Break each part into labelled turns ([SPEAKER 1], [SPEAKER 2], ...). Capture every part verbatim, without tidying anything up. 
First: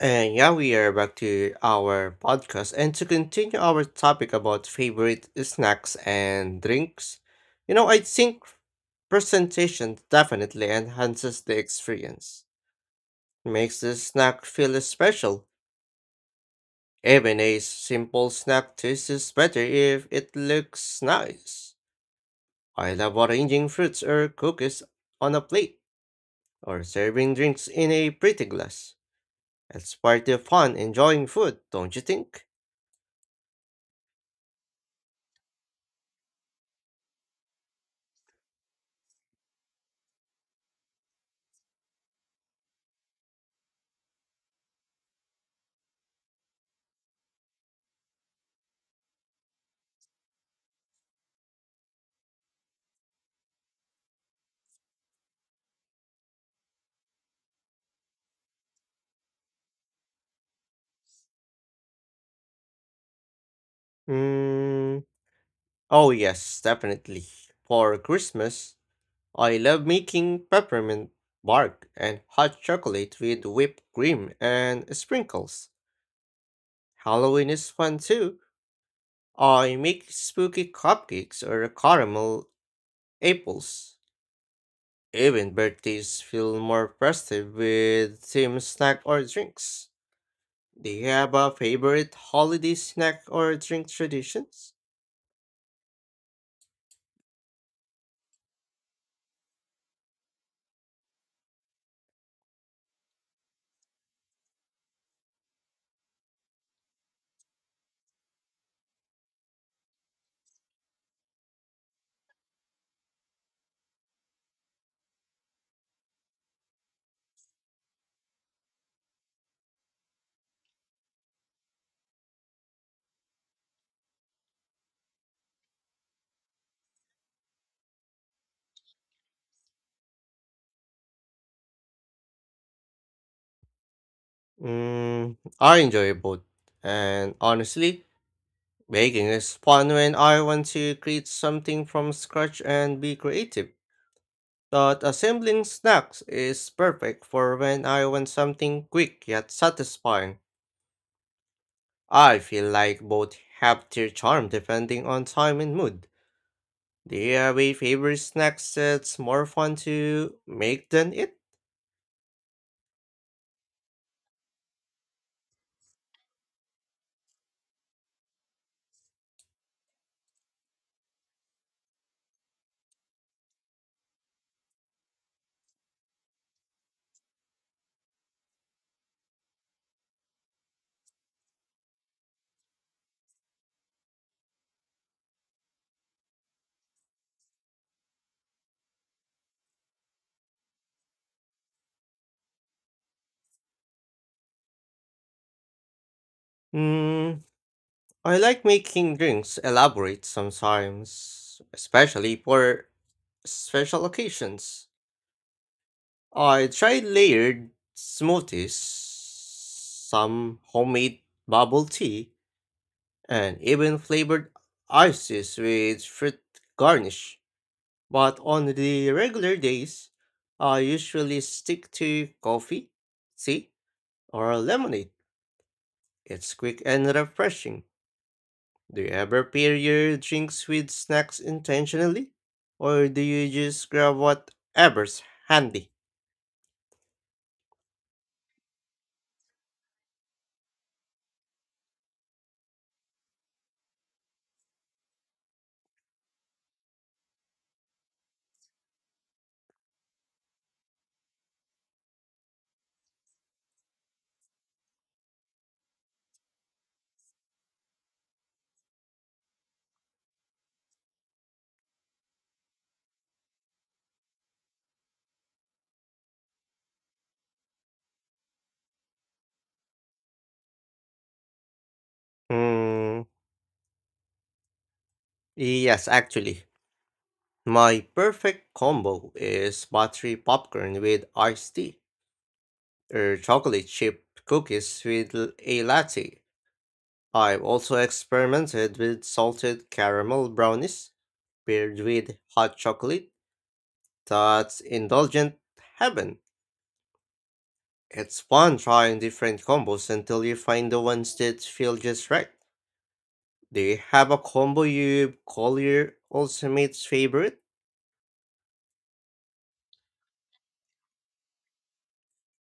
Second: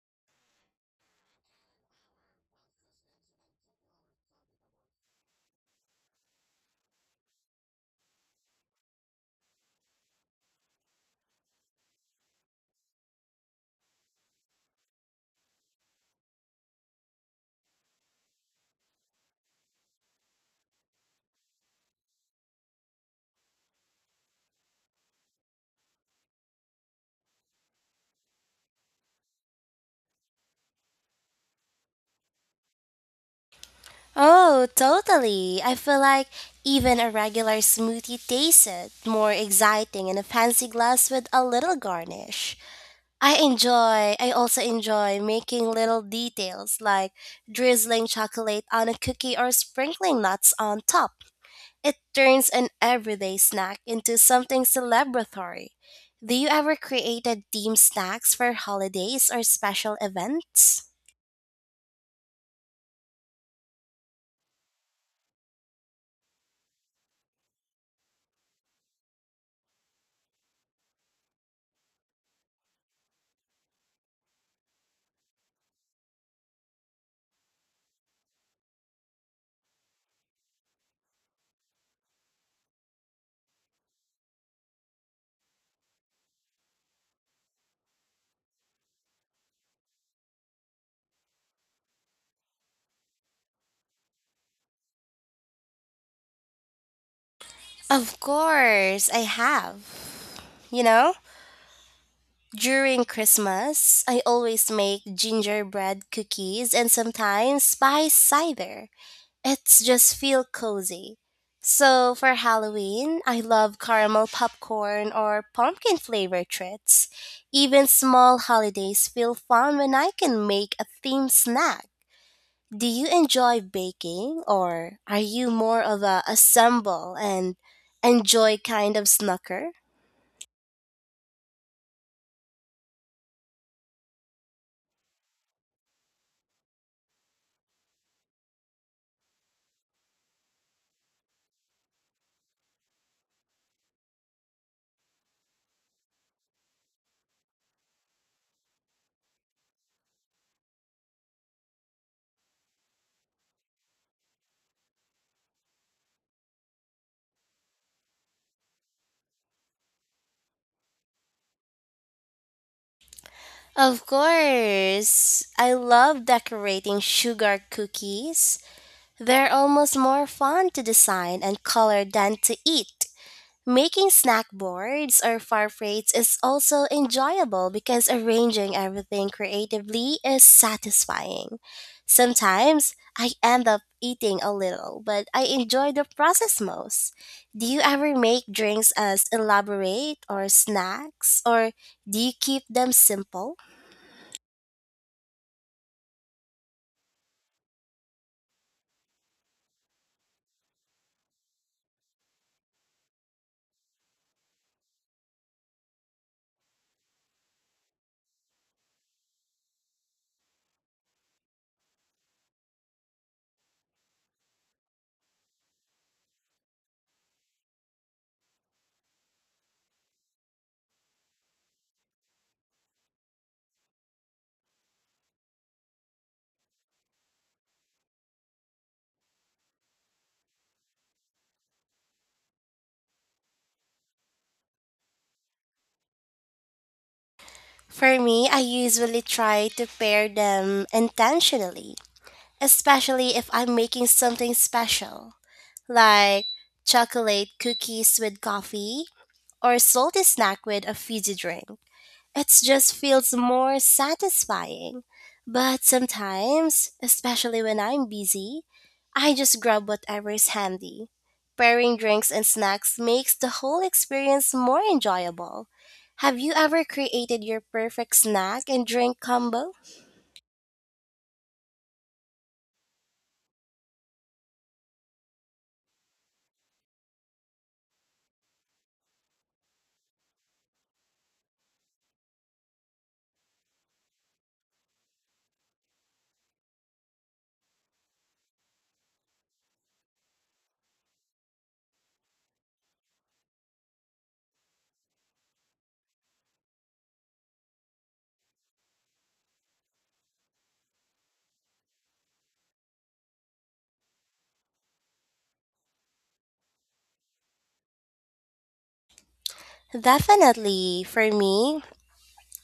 [SPEAKER 1] And yeah, we are back to our podcast. And to continue our topic about favorite snacks and drinks, you know, I think presentation definitely enhances the experience. Makes the snack feel special. Even a simple snack tastes better if it looks nice. I love arranging fruits or cookies on a plate, or serving drinks in a pretty glass. It's part of fun enjoying food, don't you think?
[SPEAKER 2] Oh, totally. I feel like even a regular smoothie tasted more exciting in a fancy glass with a little garnish. I enjoy, I also enjoy making little details like drizzling chocolate on a cookie or sprinkling nuts on top. It turns an everyday snack into something celebratory. Do you ever create a themed snacks for holidays or special events?
[SPEAKER 1] Hmm. Oh, yes, definitely. For Christmas, I love making peppermint bark and hot chocolate with whipped cream and sprinkles. Halloween is fun too. I make spooky cupcakes or caramel apples. Even birthdays feel more festive with themed snack or drinks. Do you have a favorite holiday snack or drink traditions?
[SPEAKER 2] Of course, I have. You know, during Christmas, I always make gingerbread cookies and sometimes spice cider. It's just feel cozy. So for Halloween, I love caramel popcorn or pumpkin flavor treats. Even small holidays feel fun when I can make a themed snack. Do you enjoy baking, or are you more of a assemble and enjoy kind of snacker?
[SPEAKER 1] Mm, I enjoy both, and honestly, baking is fun when I want to create something from scratch and be creative, but assembling snacks is perfect for when I want something quick yet satisfying. I feel like both have their charm depending on time and mood. Do you have a favorite snack that's more fun to make than it?
[SPEAKER 2] Of course. I love decorating sugar cookies. They're almost more fun to design and color than to eat. Making snack boards or far plates is also enjoyable because arranging everything creatively is satisfying. Sometimes I end up eating a little, but I enjoy the process most. Do you ever make drinks as elaborate or snacks, or do you keep them simple?
[SPEAKER 1] Mm, I like making drinks elaborate sometimes, especially for special occasions. I tried layered smoothies, some homemade bubble tea, and even flavored ices with fruit garnish. But on the regular days, I usually stick to coffee, tea, or lemonade. It's quick and refreshing. Do you ever pair your drinks with snacks intentionally? Or do you just grab whatever's handy?
[SPEAKER 2] For me, I usually try to pair them intentionally, especially if I'm making something special, like chocolate cookies with coffee or salty snack with a fizzy drink. It just feels more satisfying. But sometimes, especially when I'm busy, I just grab whatever is handy. Pairing drinks and snacks makes the whole experience more enjoyable. Have you ever created your perfect snack and drink combo?
[SPEAKER 1] Mm, yes, actually. My perfect combo is buttery popcorn with iced tea or chocolate chip cookies with l- a latte. I've also experimented with salted caramel brownies paired with hot chocolate. That's indulgent heaven. It's fun trying different combos until you find the ones that feel just right. Do you have a combo you call your ultimate favorite?
[SPEAKER 2] Definitely. For me,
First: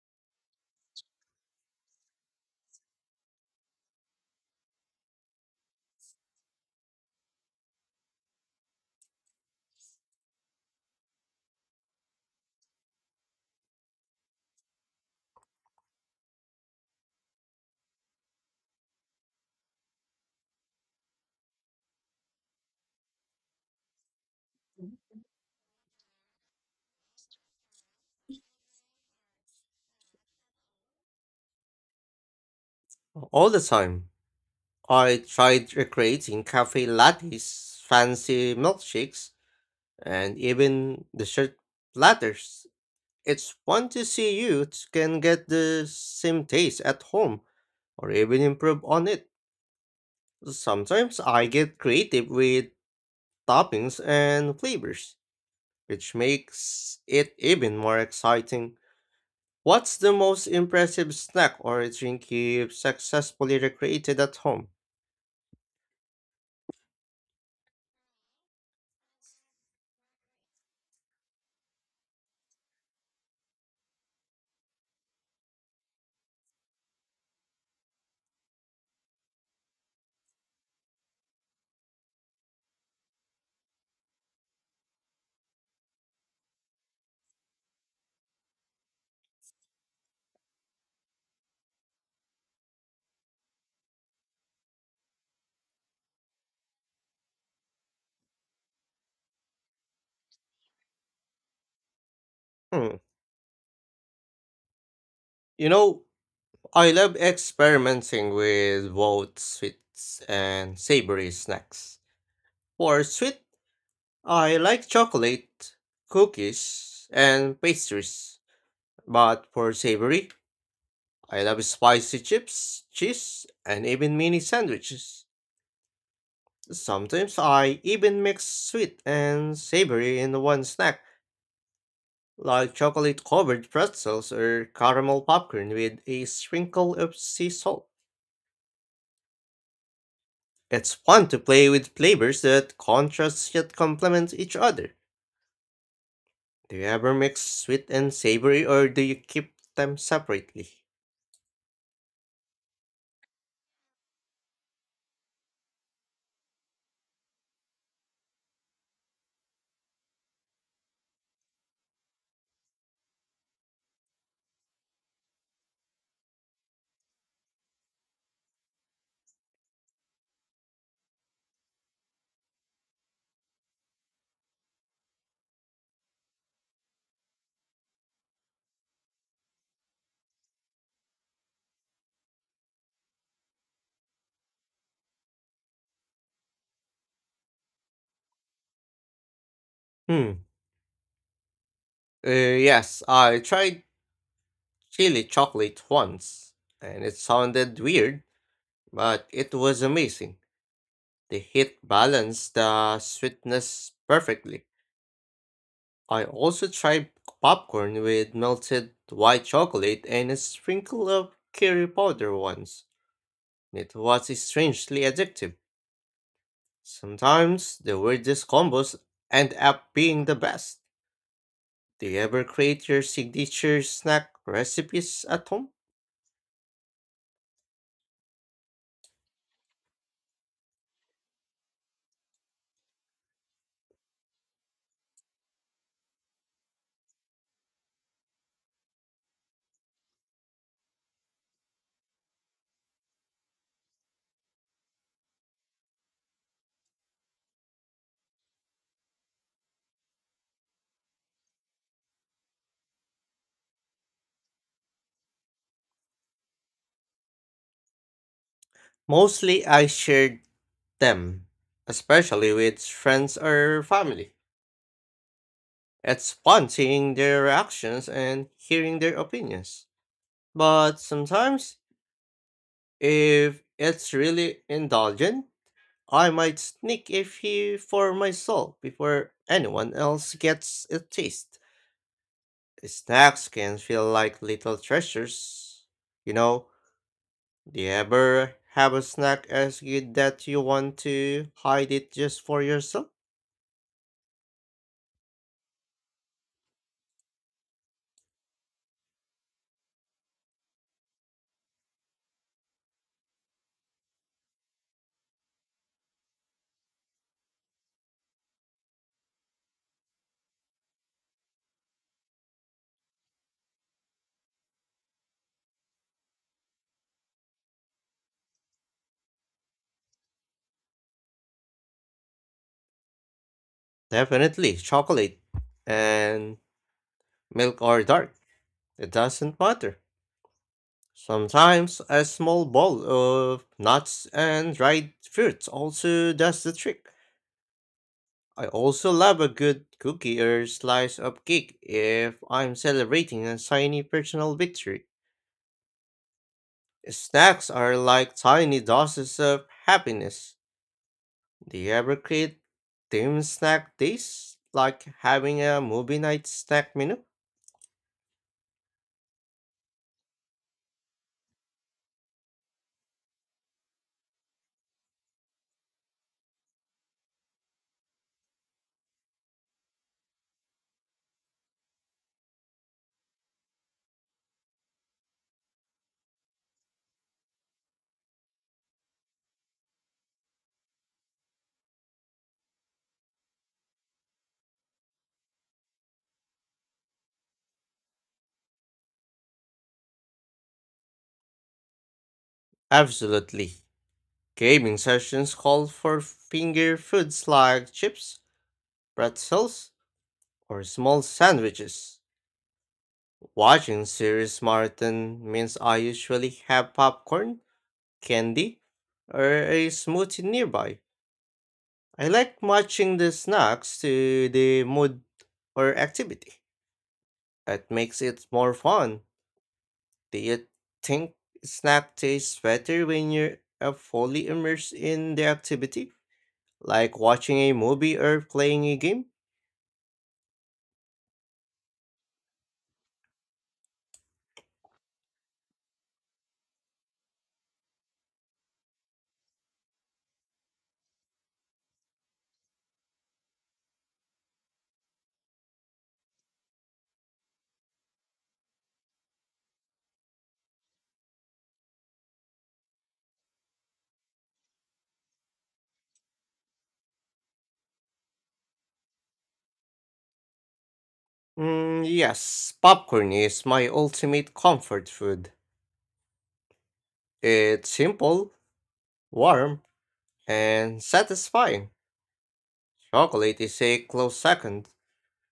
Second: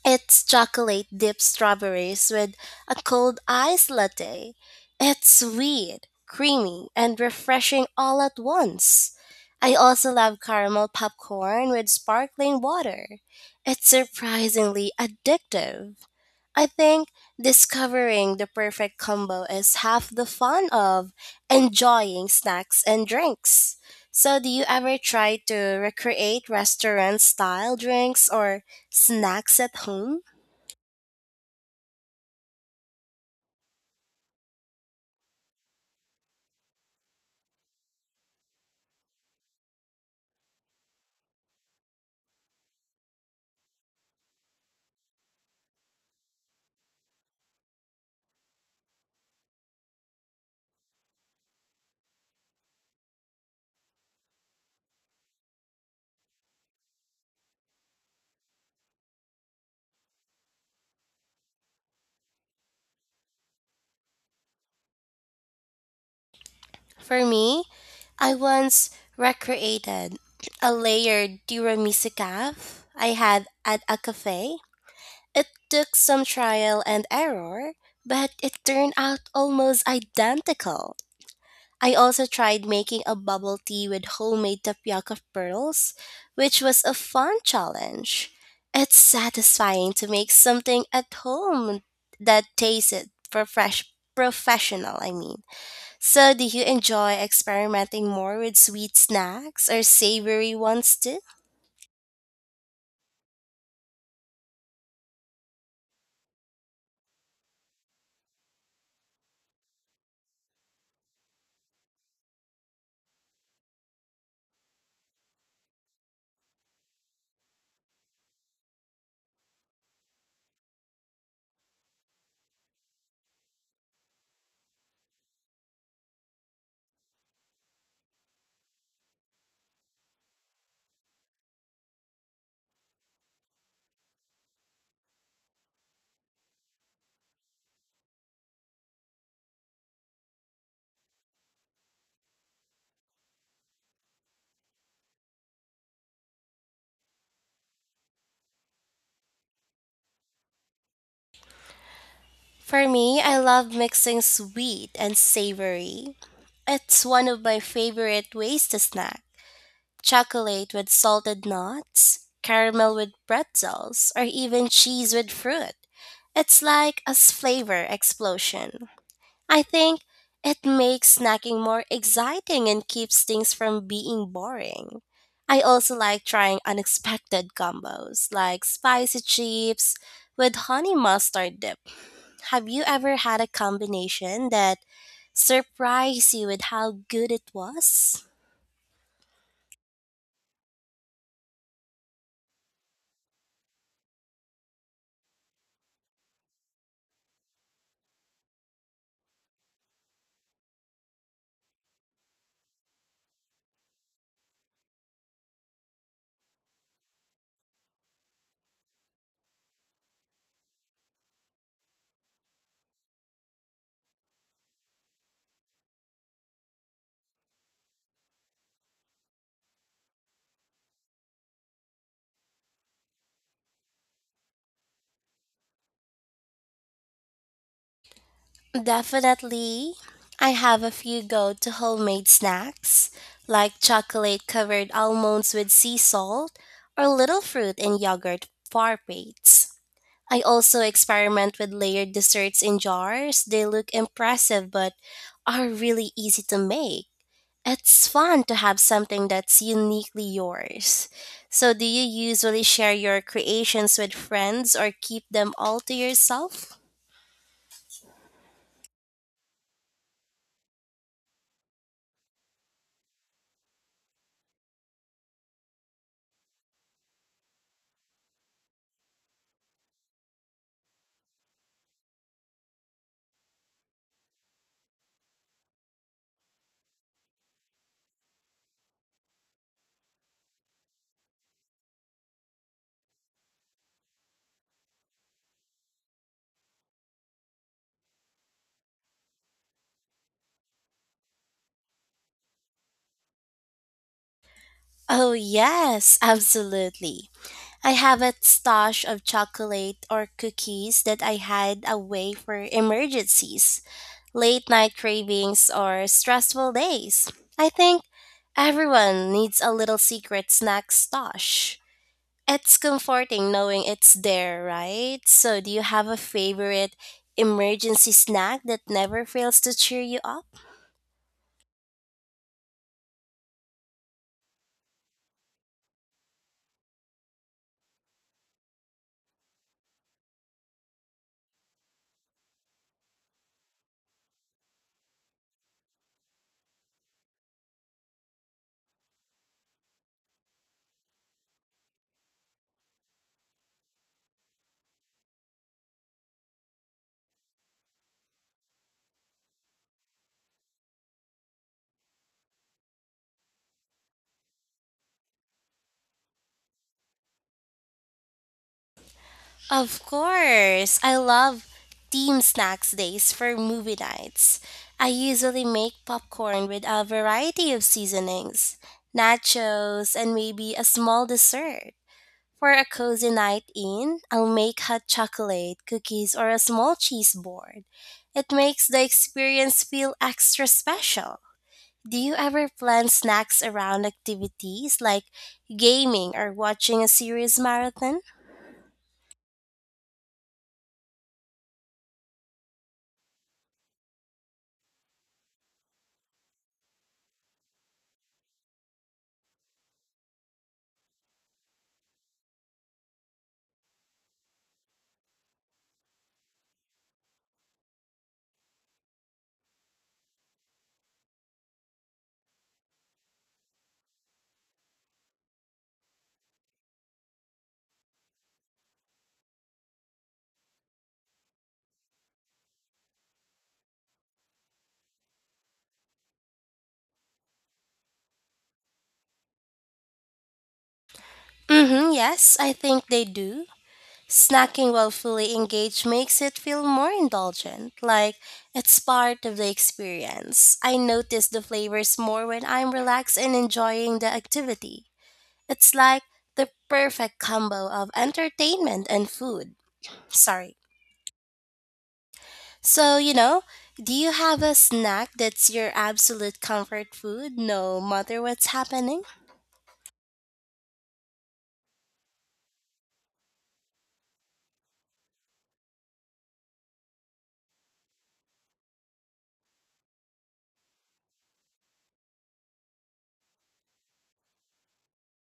[SPEAKER 2] it's chocolate dipped strawberries with a cold ice latte. It's sweet, creamy, and refreshing all at once. I also love caramel popcorn with sparkling water. It's surprisingly addictive. I think discovering the perfect combo is half the fun of enjoying snacks and drinks. So, do you ever try to recreate restaurant style drinks or snacks at home?
[SPEAKER 1] All the time. I tried recreating cafe lattes, fancy milkshakes, and even dessert platters. It's fun to see you can get the same taste at home or even improve on it. Sometimes I get creative with toppings and flavors, which makes it even more exciting. What's the most impressive snack or drink you've successfully recreated at home?
[SPEAKER 2] For me, I once recreated a layered tiramisu calf I had at a cafe. It took some trial and error, but it turned out almost identical. I also tried making a bubble tea with homemade tapioca pearls, which was a fun challenge. It's satisfying to make something at home that tasted for fresh professional, I mean. So, do you enjoy experimenting more with sweet snacks or savory ones too?
[SPEAKER 1] Hmm. You know, I love experimenting with both sweets and savory snacks. For sweet, I like chocolate, cookies, and pastries. But for savory, I love spicy chips, cheese, and even mini sandwiches. Sometimes I even mix sweet and savory in one snack, like chocolate covered pretzels or caramel popcorn with a sprinkle of sea salt. It's fun to play with flavors that contrast yet complement each other. Do you ever mix sweet and savory or do you keep them separately?
[SPEAKER 2] For me, I love mixing sweet and savory. It's one of my favorite ways to snack. Chocolate with salted nuts, caramel with pretzels, or even cheese with fruit. It's like a s- flavor explosion. I think it makes snacking more exciting and keeps things from being boring. I also like trying unexpected combos like spicy chips with honey mustard dip. Have you ever had a combination that surprised you with how good it was?
[SPEAKER 1] Hmm. Uh, yes, I tried chili chocolate once, and it sounded weird, but it was amazing. The heat balanced the sweetness perfectly. I also tried popcorn with melted white chocolate and a sprinkle of curry powder once. It was strangely addictive. Sometimes the weirdest combos end up being the best. Do you ever create your signature snack recipes at home?
[SPEAKER 2] Definitely. I have a few go to homemade snacks like chocolate covered almonds with sea salt or little fruit and yogurt parfaits. I also experiment with layered desserts in jars. They look impressive but are really easy to make. It's fun to have something that's uniquely yours. So, do you usually share your creations with friends or keep them all to yourself?
[SPEAKER 1] Mostly I shared them, especially with friends or family. It's fun seeing their reactions and hearing their opinions. But sometimes, if it's really indulgent, I might sneak a few for myself before anyone else gets a taste. Snacks can feel like little treasures. You know, do you ever have a snack as good that you want to hide it just for yourself?
[SPEAKER 2] Oh, yes, absolutely. I have a stash of chocolate or cookies that I hide away for emergencies, late night cravings, or stressful days. I think everyone needs a little secret snack stash. It's comforting knowing it's there, right? So, do you have a favorite emergency snack that never fails to cheer you up?
[SPEAKER 1] Definitely chocolate and milk or dark. It doesn't matter. Sometimes a small bowl of nuts and dried fruits also does the trick. I also love a good cookie or slice of cake if I'm celebrating a tiny personal victory. Snacks are like tiny doses of happiness. Do you ever create themed snack days, like having a movie night snack menu?
[SPEAKER 2] Of course. I love team snacks days for movie nights. I usually make popcorn with a variety of seasonings, nachos, and maybe a small dessert. For a cozy night in, I'll make hot chocolate, cookies, or a small cheese board. It makes the experience feel extra special. Do you ever plan snacks around activities like gaming or watching a series marathon?
[SPEAKER 1] Absolutely. Gaming sessions call for finger foods like chips, pretzels, or small sandwiches. Watching series marathon means I usually have popcorn, candy, or a smoothie nearby. I like matching the snacks to the mood or activity. That makes it more fun. Do you think snack tastes better when you're uh, fully immersed in the activity? Like watching a movie or playing a game?
[SPEAKER 2] Mm-hmm, yes, I think they do. Snacking while fully engaged makes it feel more indulgent, like it's part of the experience. I notice the flavors more when I'm relaxed and enjoying the activity. It's like the perfect combo of entertainment and food. Sorry. So, you know, do you have a snack that's your absolute comfort food no matter what's happening?
[SPEAKER 1] Mm, yes, popcorn is my ultimate comfort food. It's simple, warm, and satisfying. Chocolate is a close second,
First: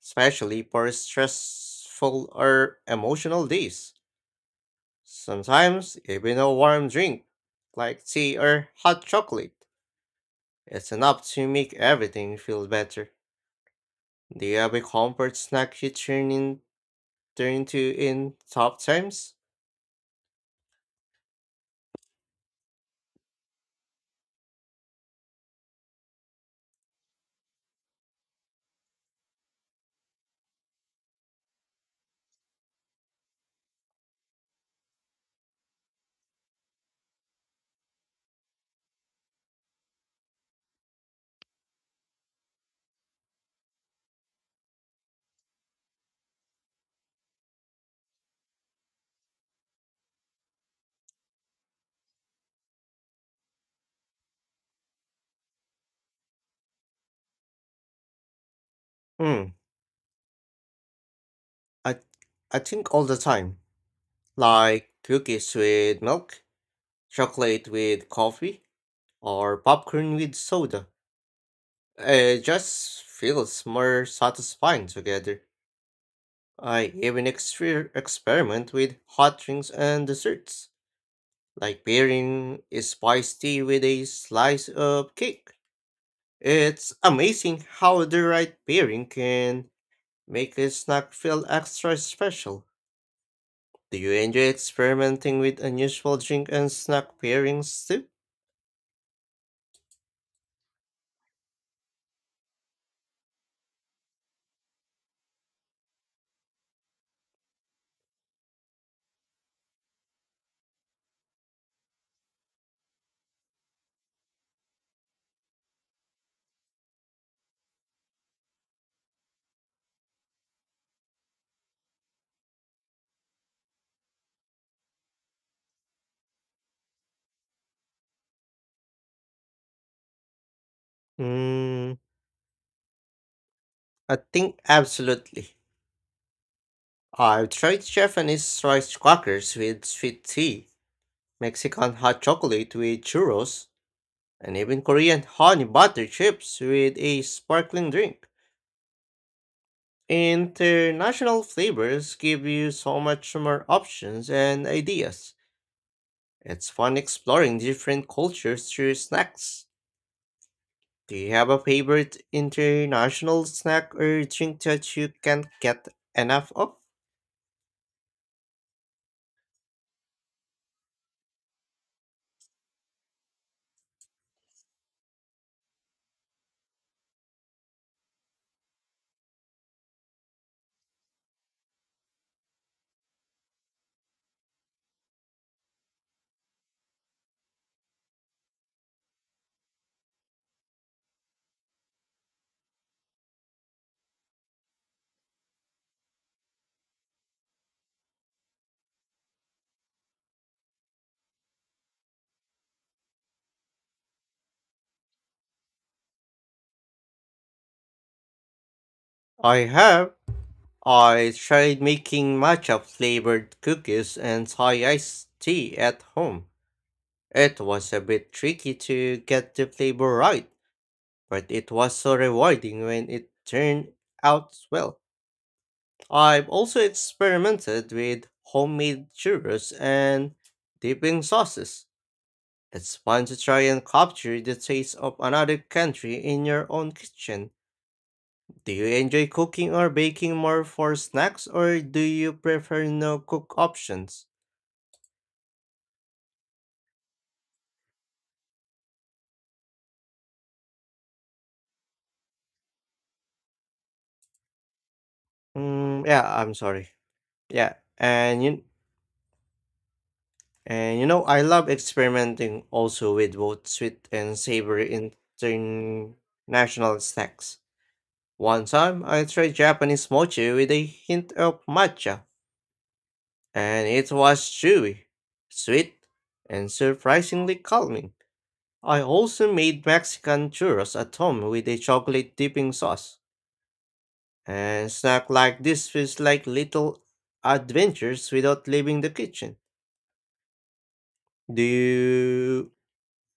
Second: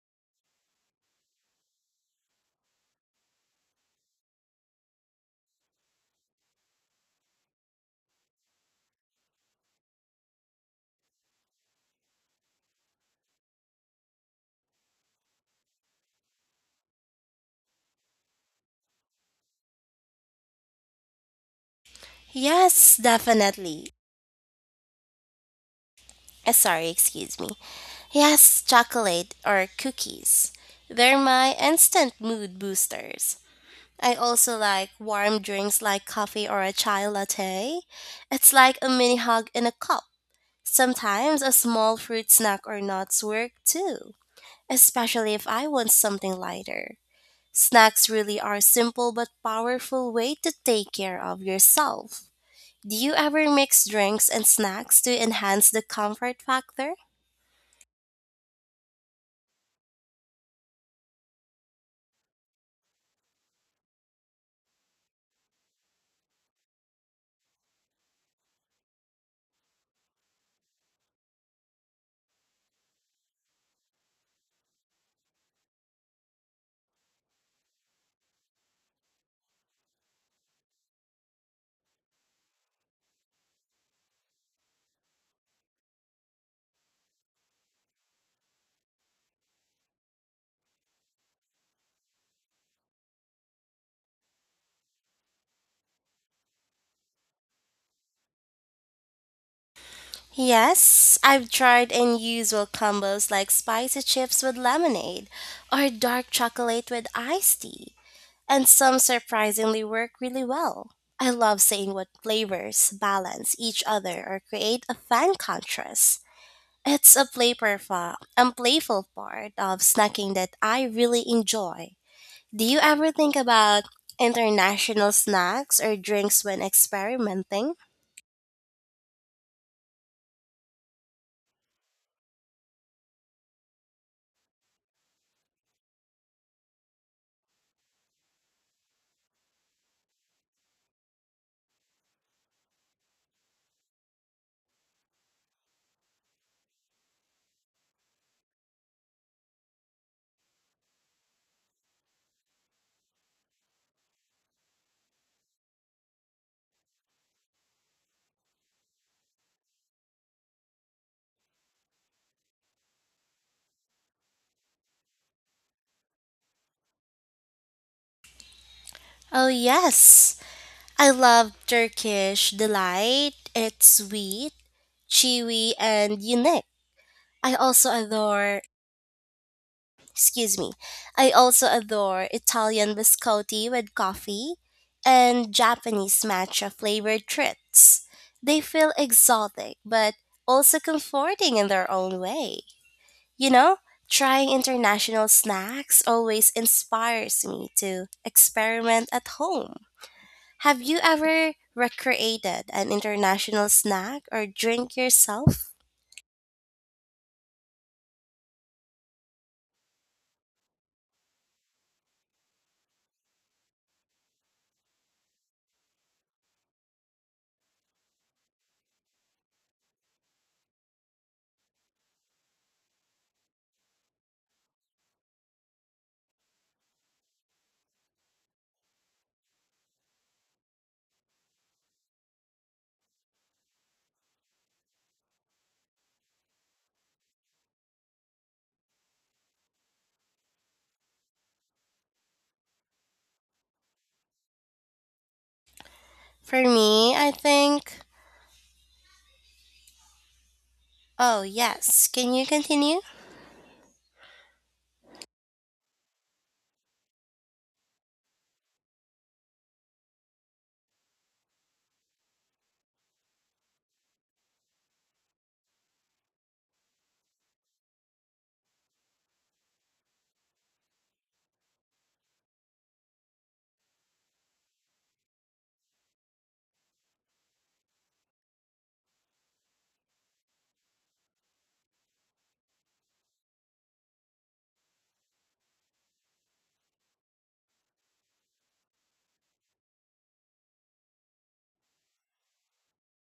[SPEAKER 1] especially for stressful or emotional days. Sometimes, even a warm drink, like tea or hot chocolate, is enough to make everything feel better. Do you have a comfort snack you turn in turn to in tough times?
[SPEAKER 2] Yes, definitely. Eh, sorry, excuse me. Yes, chocolate or cookies. They're my instant mood boosters. I also like warm drinks like coffee or a chai latte. It's like a mini hug in a cup. Sometimes a small fruit snack or nuts work too, especially if I want something lighter. Snacks really are simple but powerful way to take care of yourself. Do you ever mix drinks and snacks to enhance the comfort factor?
[SPEAKER 1] Hmm, I I think all the time, like cookies with milk, chocolate with coffee, or popcorn with soda. It just feels more satisfying together. I even exper- experiment with hot drinks and desserts, like pairing a spiced tea with a slice of cake. It's amazing how the right pairing can make a snack feel extra special. Do you enjoy experimenting with unusual drink and snack pairings too?
[SPEAKER 2] Yes, I've tried unusual combos like spicy chips with lemonade or dark chocolate with iced tea, and some surprisingly work really well. I love seeing what flavors balance each other or create a fun contrast. It's a playful and playful part of snacking that I really enjoy. Do you ever think about international snacks or drinks when experimenting?
[SPEAKER 1] Mm, I think absolutely. I've tried Japanese rice crackers with sweet tea, Mexican hot chocolate with churros, and even Korean honey butter chips with a sparkling drink. International flavors give you so much more options and ideas. It's fun exploring different cultures through snacks. Do you have a favorite international snack or drink that you can't get enough of?
[SPEAKER 2] Oh, yes. I love Turkish delight. It's sweet, chewy, and unique. I also adore, excuse me, I also adore Italian biscotti with coffee and Japanese matcha flavored treats. They feel exotic but also comforting in their own way. You know, trying international snacks always inspires me to experiment at home. Have you ever recreated an international snack or drink yourself?
[SPEAKER 1] I have. I tried making matcha flavored cookies and Thai iced tea at home. It was a bit tricky to get the flavor right, but it was so rewarding when it turned out well. I've also experimented with homemade churros and dipping sauces. It's fun to try and capture the taste of another country in your own kitchen. Do you enjoy cooking or baking more for snacks or do you prefer no cook options?
[SPEAKER 2] For me, I think. Oh, yes. Can you continue?
[SPEAKER 1] Mm, yeah, I'm sorry. Yeah, and you, and you know, I love experimenting also with both sweet and savory international snacks. One time, I tried Japanese mochi with a hint of matcha, and it was chewy, sweet, and surprisingly calming. I also made Mexican churros at home with a chocolate dipping sauce. And snack like this feels like little adventures without leaving the kitchen. Do you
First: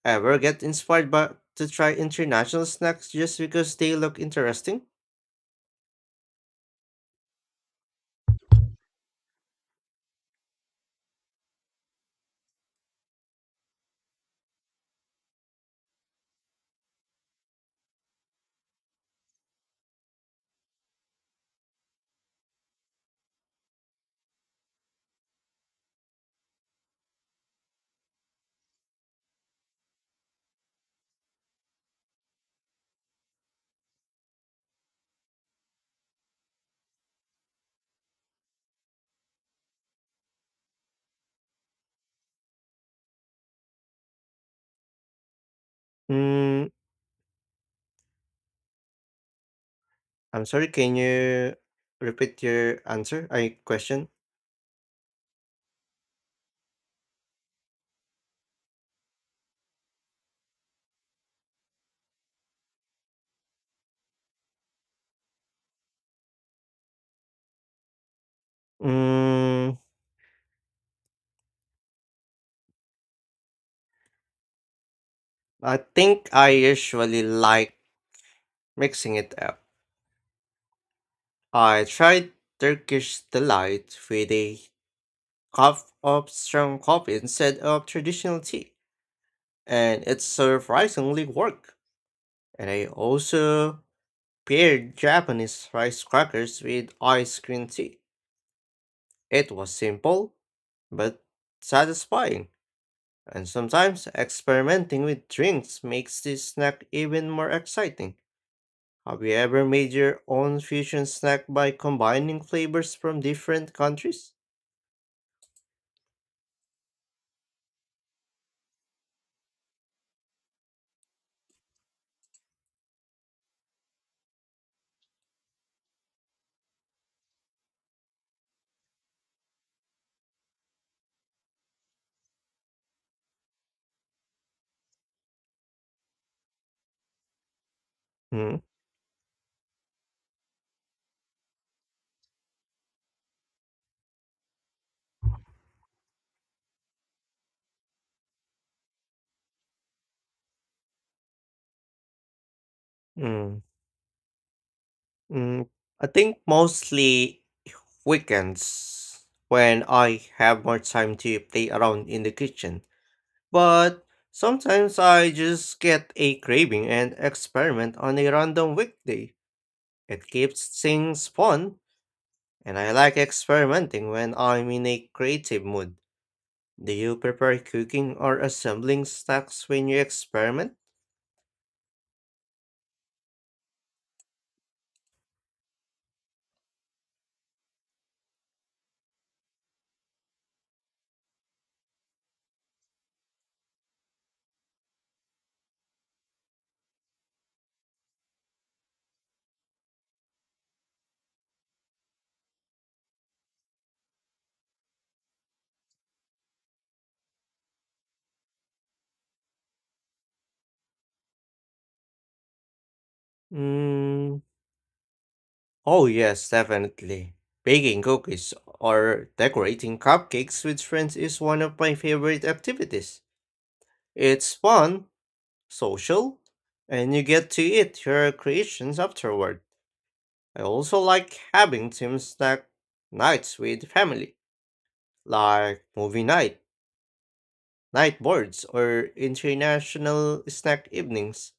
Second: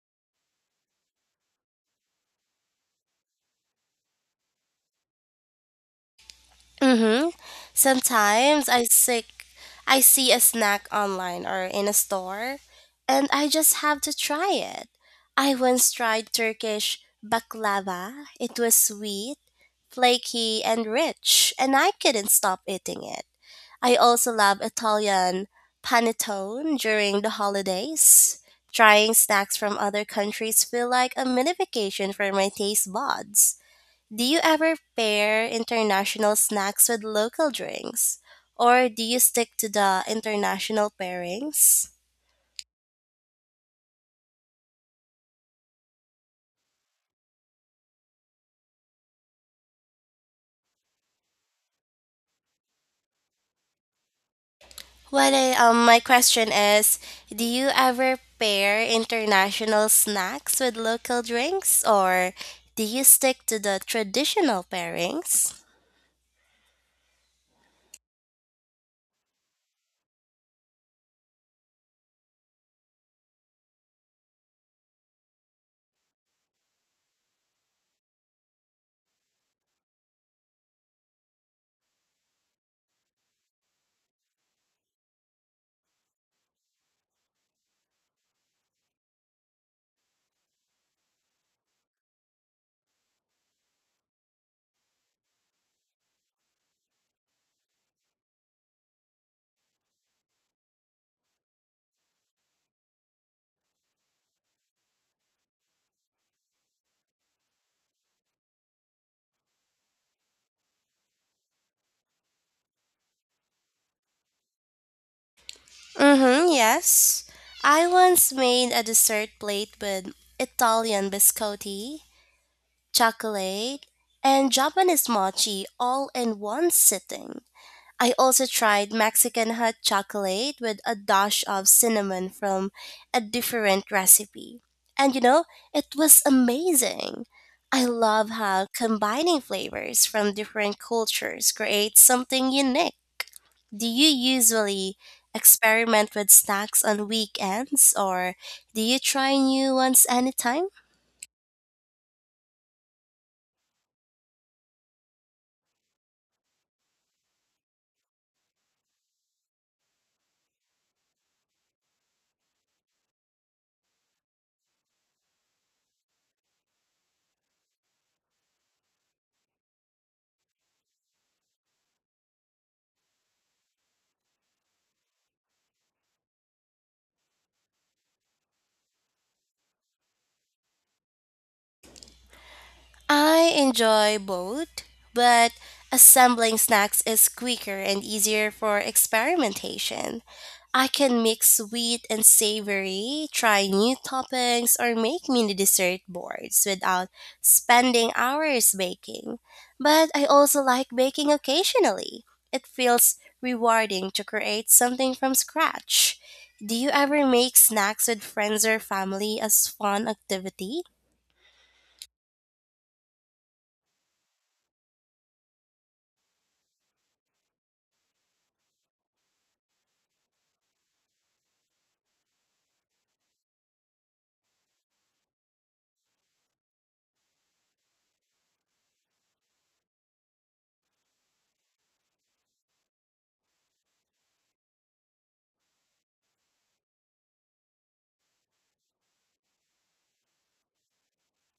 [SPEAKER 1] ever get inspired by to try international snacks just because they look interesting?
[SPEAKER 2] Mm-hmm. Sometimes I sick I see a snack online or in a store and I just have to try it. I once tried Turkish baklava. It was sweet, flaky and rich, and I couldn't stop eating it. I also love Italian panettone during the holidays. Trying snacks from other countries feel like a mini vacation for my taste buds. Do you ever pair international snacks with local drinks? Or do you stick to the international pairings?
[SPEAKER 1] Mm, I'm sorry, can you repeat your answer? I question.
[SPEAKER 2] What I, um, my question is, do you ever pair international snacks with local drinks? Or do you stick to the traditional pairings?
[SPEAKER 1] Mm, I think I usually like mixing it up. I tried Turkish delight with a cup of strong coffee instead of traditional tea, and it surprisingly worked. And I also paired Japanese rice crackers with ice cream tea. It was simple, but satisfying. And sometimes experimenting with drinks makes this snack even more exciting. Have you ever made your own fusion snack by combining flavors from different countries?
[SPEAKER 2] Mm-hmm, yes. I once made a dessert plate with Italian biscotti, chocolate, and Japanese mochi all in one sitting. I also tried Mexican hot chocolate with a dash of cinnamon from a different recipe. And you know, it was amazing. I love
[SPEAKER 1] Mm,
[SPEAKER 2] how combining flavors from different cultures creates something unique. Do you usually experiment with snacks on weekends or do you try new ones anytime?
[SPEAKER 1] mm, mm. I think mostly weekends when I have more time to play around in the kitchen. But sometimes I just get a craving and experiment on a random weekday. It keeps things fun, and I like experimenting when I'm in a creative mood. Do you prefer cooking or assembling snacks when you experiment?
[SPEAKER 2] I enjoy both, but assembling snacks is quicker and easier for experimentation. I can mix sweet and savory, try new toppings, or make mini dessert boards without spending hours baking. But I also like baking occasionally. It feels rewarding to create something from scratch. Do you ever make snacks with friends or family as fun activity?
[SPEAKER 1] Mm, Oh, yes, definitely. Baking cookies or decorating cupcakes with friends is one of my favorite activities. It's fun, social, and you get to eat your creations afterward. I also like having team snack nights with family, like movie night, night boards, or international snack evenings.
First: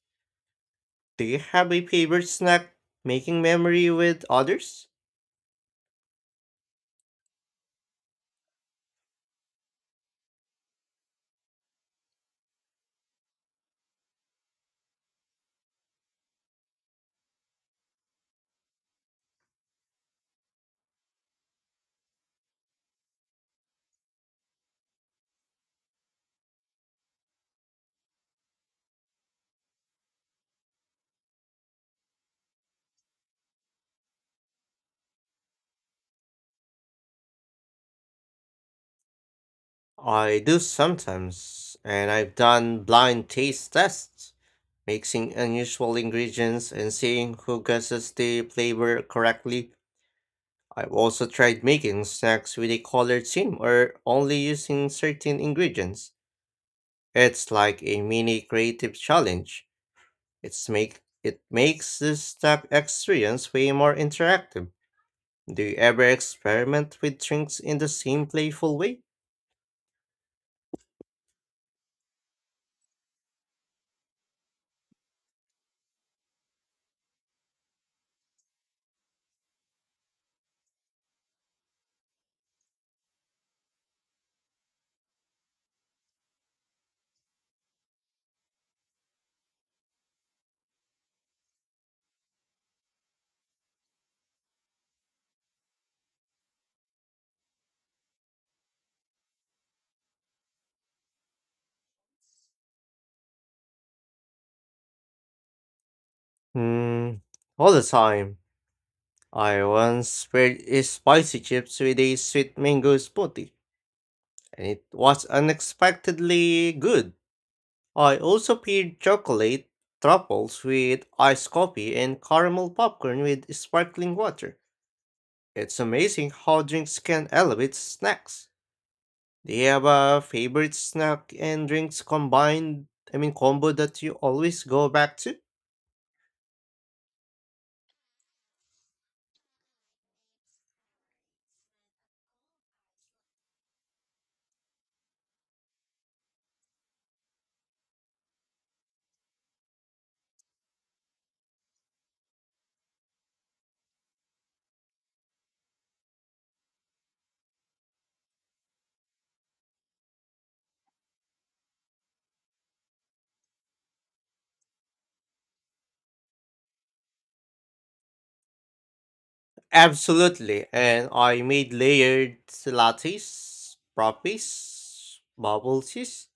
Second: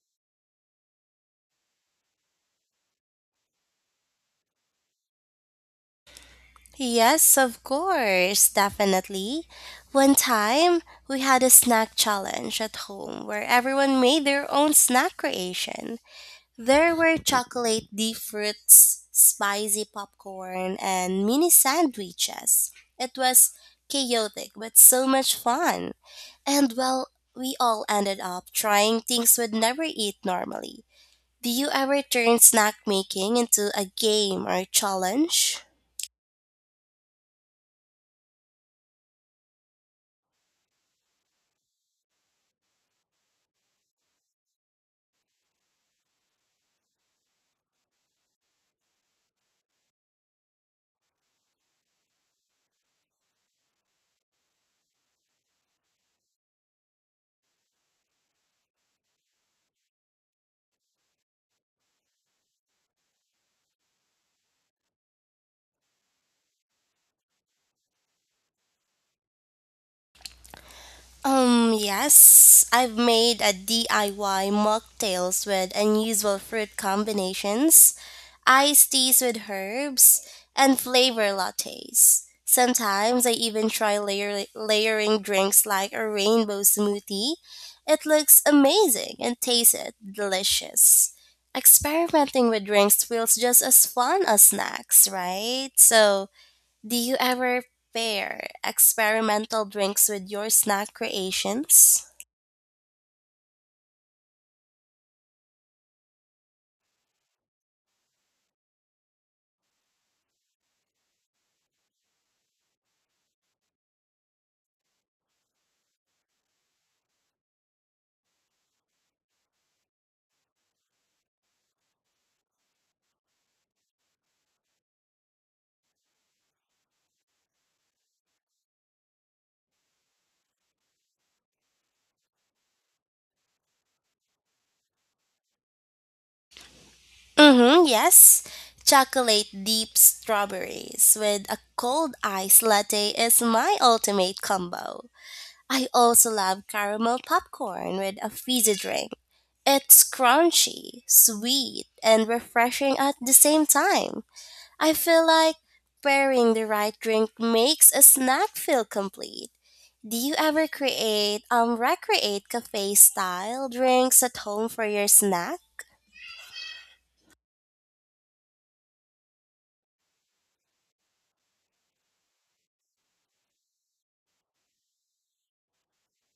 [SPEAKER 1] Do you have a favorite snack making memory with others?
[SPEAKER 2] Yes, of course, definitely. One time, we had a snack challenge at home where everyone made their own snack creation. There were chocolate deep fruits, spicy popcorn, and mini sandwiches. It was chaotic but so much fun. And well, we all ended up trying things we'd never eat normally. Do you ever turn snack making into a game or challenge?
[SPEAKER 1] I do sometimes, and I've done blind taste tests, mixing unusual ingredients and seeing who guesses the flavor correctly. I've also tried making snacks with a colored theme or only using certain ingredients. It's like a mini creative challenge. It's make it makes the snack experience way more interactive. Do you ever experiment with drinks in the same playful way?
[SPEAKER 2] Um, yes, I've made a D I Y mocktails with unusual fruit combinations, iced teas with herbs, and flavor lattes. Sometimes I even try layer- layering drinks like a rainbow smoothie. It looks amazing and tastes delicious. Experimenting with drinks feels just as fun as snacks, right? So, do you ever pair experimental drinks with your snack creations?
[SPEAKER 1] Hmm, all the time. I once paired a spicy chips with a sweet mango smoothie, and it was unexpectedly good. I also paired chocolate truffles with iced coffee and caramel popcorn with sparkling water. It's amazing how drinks can elevate snacks. Do you have a favorite snack and drinks combined? I mean, combo that you always go back to?
[SPEAKER 2] Mm-hmm, yes. Chocolate deep strawberries with a cold ice latte is my ultimate combo. I also love caramel popcorn with a fizzy drink. It's crunchy, sweet, and refreshing at the same time. I feel like pairing the right drink makes a snack feel complete. Do you ever create um recreate cafe style drinks at home for your snack?
[SPEAKER 1] Absolutely. And I made layered lattes, frappes, bubble teas,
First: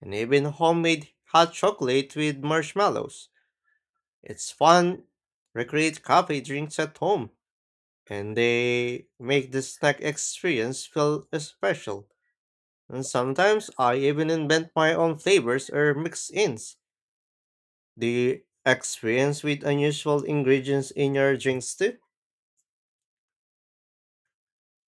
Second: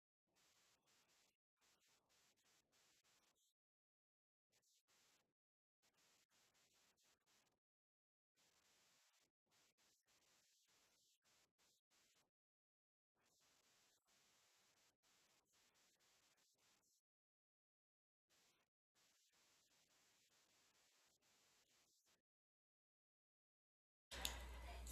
[SPEAKER 1] and even homemade hot chocolate with marshmallows. It's fun. Recreate coffee drinks at home, and they make the snack experience feel special. And sometimes I even invent my own flavors or mix-ins. Do you experience with unusual ingredients in your drinks too?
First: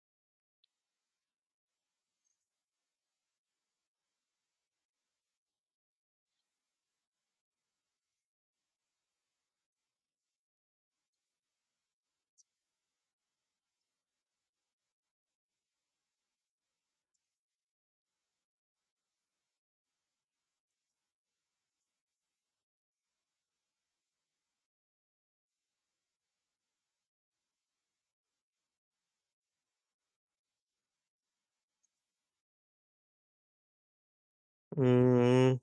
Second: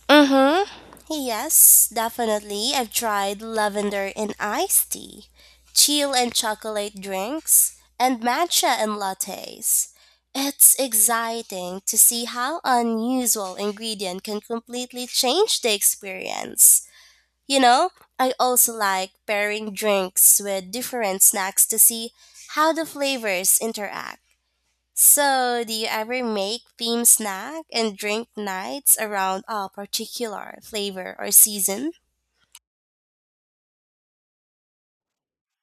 [SPEAKER 2] Mm-hmm. Yes, definitely. I've tried lavender and iced tea, chill and chocolate drinks, and matcha and lattes. It's exciting to see how unusual ingredient can completely change the experience. You know, I also like pairing drinks with different snacks to see how the flavors interact. So, do you ever make theme snack and drink nights around a particular flavor or season?
[SPEAKER 1] Mm,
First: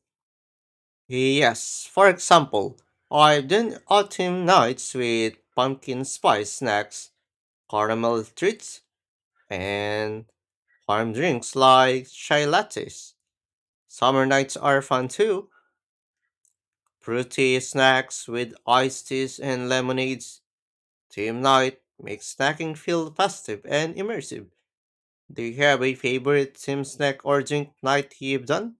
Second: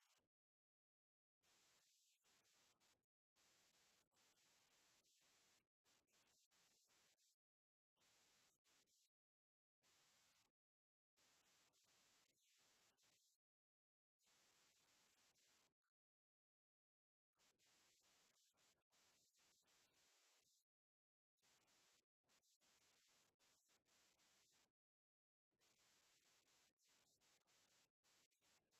[SPEAKER 1] yes. For example, I've done autumn nights with pumpkin spice snacks, caramel treats, and warm drinks like chai lattes. Summer nights are fun too. Fruity snacks with iced teas and lemonades. Team night makes snacking feel festive and immersive. Do you have a favorite team snack or drink night you've done?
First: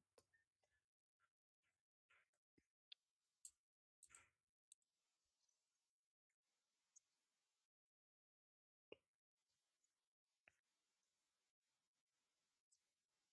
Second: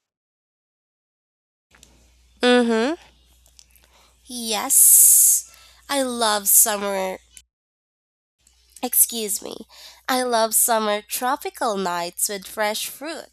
[SPEAKER 2] Mm-hmm. Yes. I love summer, excuse me. I love summer tropical nights with fresh fruit,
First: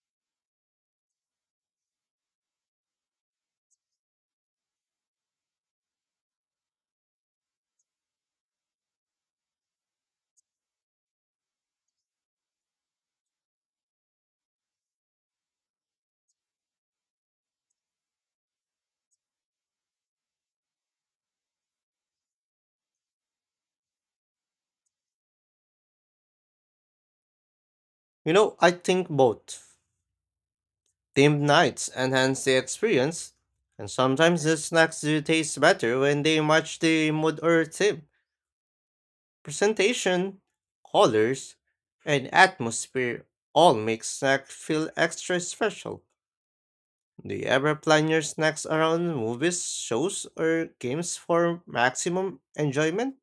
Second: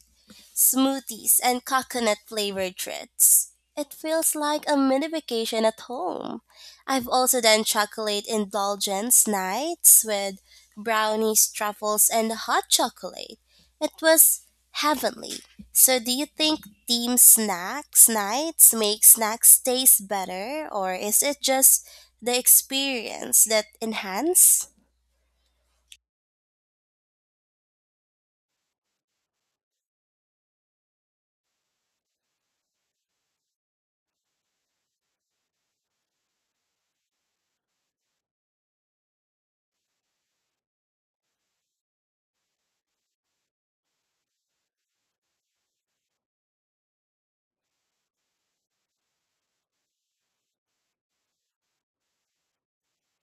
[SPEAKER 2] smoothies, and coconut flavored treats. It feels like a mini vacation at home. I've also done chocolate indulgence nights with brownies, truffles, and hot chocolate. It was heavenly. So, do you think team snacks nights make snacks taste better, or is it just the experience that enhance?
[SPEAKER 1] You know, I think both. Team nights enhance the experience, and sometimes the snacks do taste better when they match the mood or theme. Presentation, colors, and atmosphere all make snack feel extra special. Do you ever plan your snacks around movies, shows, or games for maximum enjoyment?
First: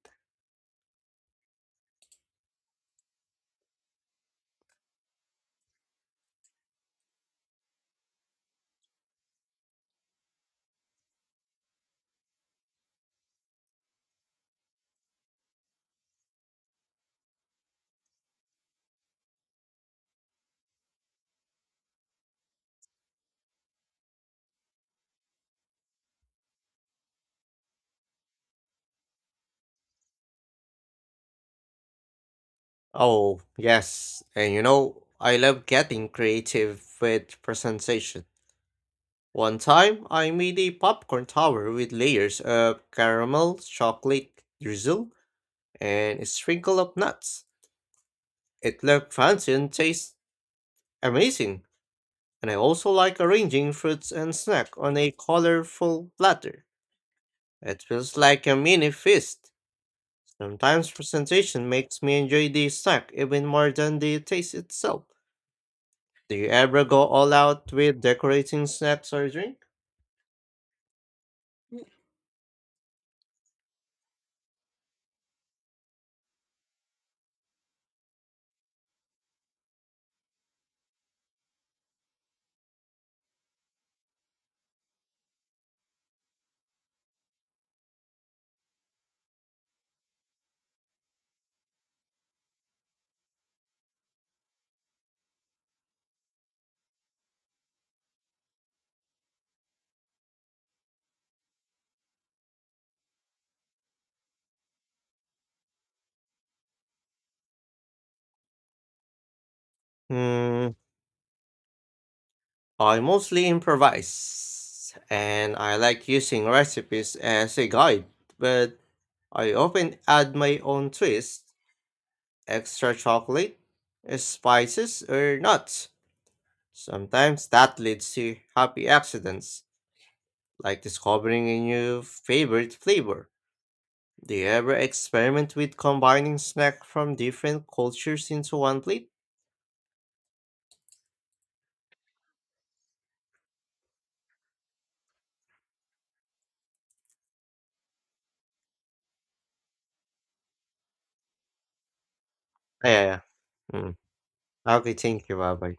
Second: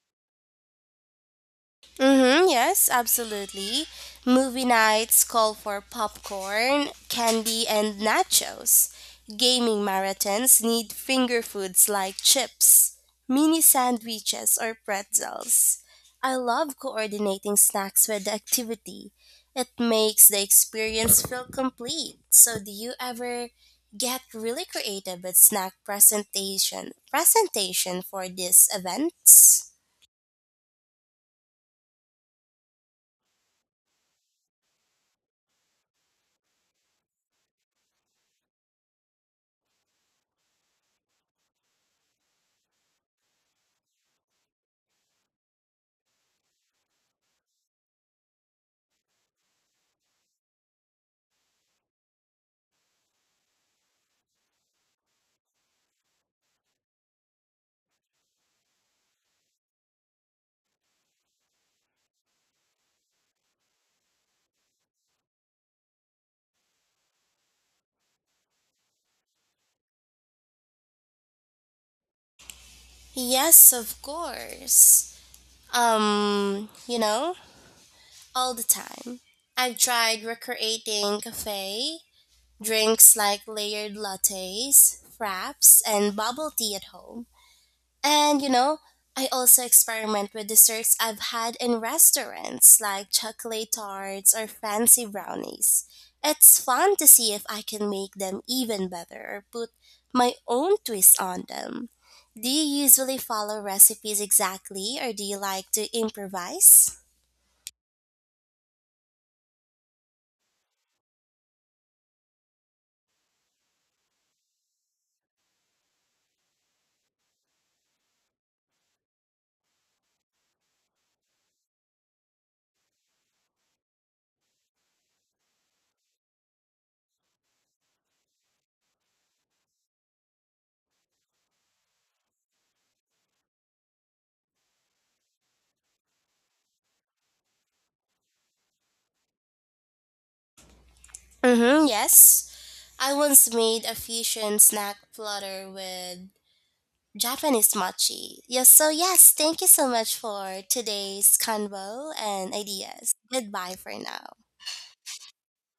[SPEAKER 2] Mm-hmm, yes, absolutely. Movie nights call for popcorn, candy, and nachos. Gaming marathons need finger foods like chips, mini sandwiches, or pretzels. I love coordinating snacks with the activity. It makes the experience feel complete. So, do you ever get really creative with snack presentation presentation for these events?
[SPEAKER 1] Oh, yes. And you know, I love getting creative with presentation. One time, I made a popcorn tower with layers of caramel, chocolate drizzle, and a sprinkle of nuts. It looked fancy and tastes amazing. And I also like arranging fruits and snack on a colorful platter. It feels like a mini feast. Sometimes presentation makes me enjoy the snack even more than the taste itself. Do you ever go all out with decorating snacks or drink?
[SPEAKER 2] Yes, of course. Um, you know, all the time. I've tried recreating cafe drinks like layered lattes, fraps, and bubble tea at home. And you know, I also experiment with desserts I've had in restaurants like chocolate tarts or fancy brownies. It's fun to see if I can make them even better or put my own twist on them. Do you usually follow recipes exactly or do you like to improvise?
[SPEAKER 1] Hmm, I mostly improvise, and I like using recipes as a guide, but I often add my own twist, extra chocolate, uh, spices, or nuts. Sometimes that leads to happy accidents, like discovering a new favorite flavor. Do you ever experiment with combining snack from different cultures into one plate?
[SPEAKER 2] Mm-hmm, yes. I once made a fusion snack platter with Japanese mochi. Yes, so yes, thank you so much for today's convo and
[SPEAKER 1] Yeah,
[SPEAKER 2] ideas.
[SPEAKER 1] yeah,
[SPEAKER 2] Goodbye
[SPEAKER 1] yeah. Hmm.
[SPEAKER 2] for now.
[SPEAKER 1] Ah, okay, thank you. Bye bye.